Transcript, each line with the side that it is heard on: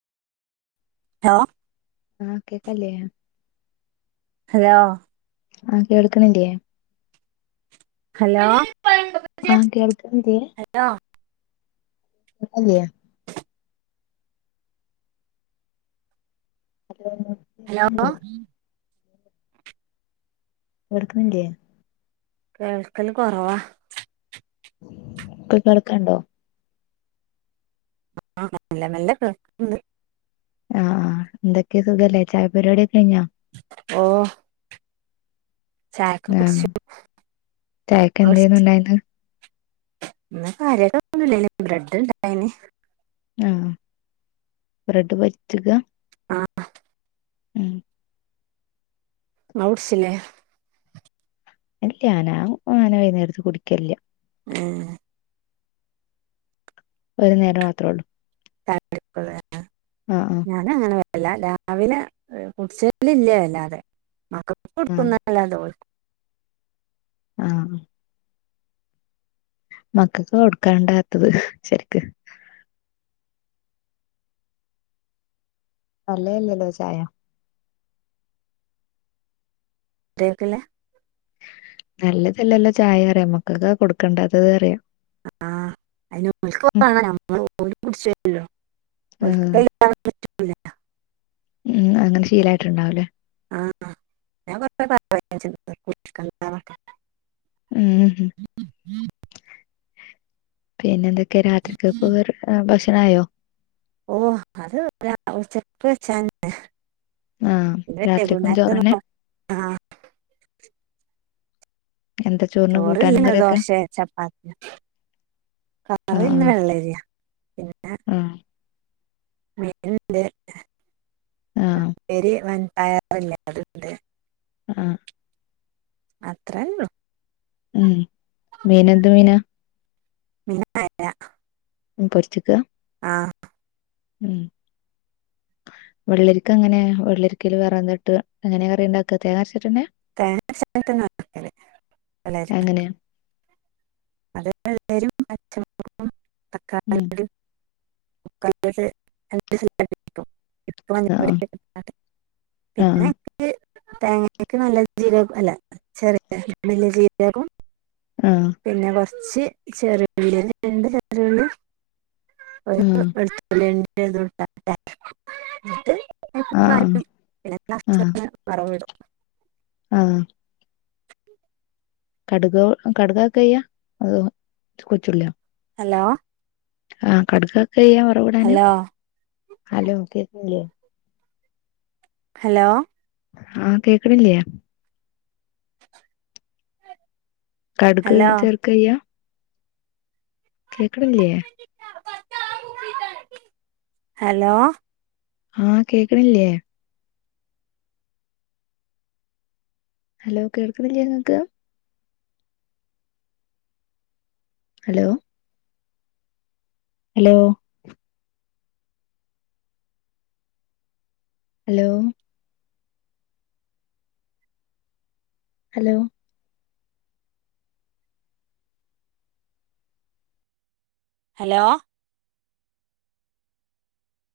right: hello
left: ആഹ് കേക്കല്ല്യ
right: hello
left: ആഹ് കേൾക്ക്ണില്ലേ
right: ഹലോ
left: ആഹ് കേൾക്ക്ണ് ല്യാ
right: ലൊ
left: അതേയോ [unintelligible]
right: ഹലോ
left: കേൾക്ക്ണ്ല്ലേ
right: കേൾക്കല് കൊറവാ
left: ഇപ്പൊക്കേൾക്ണ്ടോ
right: ആഹ് മെല്ലെ മെല്ലെ കേക്ണ്ട്
left: ആഹ എന്തൊക്കെ സുഖല്ലേ ചായ പരിപാടിയൊക്കെ കയിഞ്ഞോ
right: ഓ ചായക്കെ
left: ആഹ്
right: കുടിച്ച്
left: ചായക്ക് എന്തേന്നു
right: ബൂസ്റ്റ്
left: ഉണ്ടായിന്ന്
right: ഇന്ന് കാര്യൊയ്ടൊന്നും ല്ലെനി ബ്രെഡ്ഡ്ണ്ടായിന്
left: ആഹ് ബ്രെഡ് പൊരിച്ചതാ
right: ആഹ്
left: ഉം
right: ങ്ങ്ളുട്ചിലേ
left: ഇല്ല ഞാൻ അങ്ങനെ വൈന്നേരത്ത് കുടിക്കലില്ല
right: ഉം
left: ഒരു നേരം മാത്രേള്ളൂ
right: [unintelligible]
left: ആഹ് ആഹ്
right: [unintelligible] രാവിലെ കുടിച്ച് [unintelligible] വല്ലാതെ മക്കൾക്ക്
left: ആഹ് ആഹ്
right: കൊടുക്കുന [unintelligible]
left: ആഹ് മക്കക്ക് കൊടുക്കാൻണ്ടാത്തത് ശരിക്ക് നല്ലതല്ലല്ലോ ചായ
right: ക്കേകല്ലാ
left: നല്ലതല്ലല്ലോ ചായാറിയ മക്കളക്ക് കൊടുക്കണ്ടാത്തത്റയാ
right: ആഹ്
left: ആഹ്
right: [unintelligible] [unintelligible]
left: ഉം അങ്ങനെ ശീലായിട്ട്ണ്ടാവുംലേ
right: ആഹ് ആഹ് ഞാൻ [unintelligible] [unintelligible]
left: ഉം പിന്നെന്തൊക് ക്കെ രാത്രികക്ക്ള്ള ഏ ഭക്ഷണായോ
right: ഓഹ് അത് വ ഉച്ചക്ക് വെച്ചെന്നെ
left: ആഹ് രാത്രിക്കും ചോറന്നെ
right: [unintelligible] ആഹ്
left: എന്താ ചോറിന് കൂട്ടാനും
right: ചോറ്ല്ലേ
left: കറിയൊക്കെ
right: ദോശെ ചപ്പാത്തിയോ കറിന്ന്
left: ആഹ്
right: വെള്ളരിയാ പിന്നെ
left: ആഹ് ആഹ്
right: [unintelligible]
left: ഉം
right: അത്രൊള്ളൂ
left: ഉം മീനെന്ത്‌ മീനാ
right: [unintelligible]
left: പൊര്ച്ച്ക്ക
right: ആഹ്
left: ഉം വെള്ളരിക്കങ്ങനെ വെള്ളരിക്കേല് വേറന്നേട്ട് എങ്ങനെകറിണ്ടാക്ക തേങ്ങര്ച്ച്ട്ടന്നെ
right: [unintelligible]
left: എങ്ങനെയാ
right: അത് വെള്ളരിയും പച്ചമുളകും
left: ഉം
right: തക്കാളിയും കൂടി [unintelligible]
left: ആഹ്
right: ഇട്ടാണ്ട്
left: ആഹ്
right: പിന്നെ നിക്ക് തേങ്ങക്ക് നല്ല ജീരക അല്ല ചെറിയലിയ ജീരകോം
left: ആഹ്
right: പിന്നെ കൊർച്ച് ചെറ്യേ രണ്ട് ചെറ്യേള്ളീം ഒരു
left: ആഹ്
right: വെള്തുള്ളീം [unintelligible]
left: ആഹ് ആഹ്
right: നഷ്ടന്ന് വറവിടും
left: ആഹ് കട്കൊ കടകക്കെയ്യ അത് കൊച്ചുള്യോ
right: ഹലോ
left: ആഹ് കട്കാക്കയ്യ വറ്വ്ടാന്
right: ഹലോ
left: ഹലോ കേക്ക്ണില്ലേ
right: ഹലോ
left: ആഹ് കേൾക്കണില്ല്യെ കട്ക്
right: ഹലോ
left: ചേർക്കയ്യ കേക്ക്ണില്ല്യെ
right: ഹലോ
left: ആഹ് കേക്ക്ണില്ലേ ഹലോ കേൾക്കുന്നില്ലേങ്ങൾക്ക് hello hello hello hello
right: hello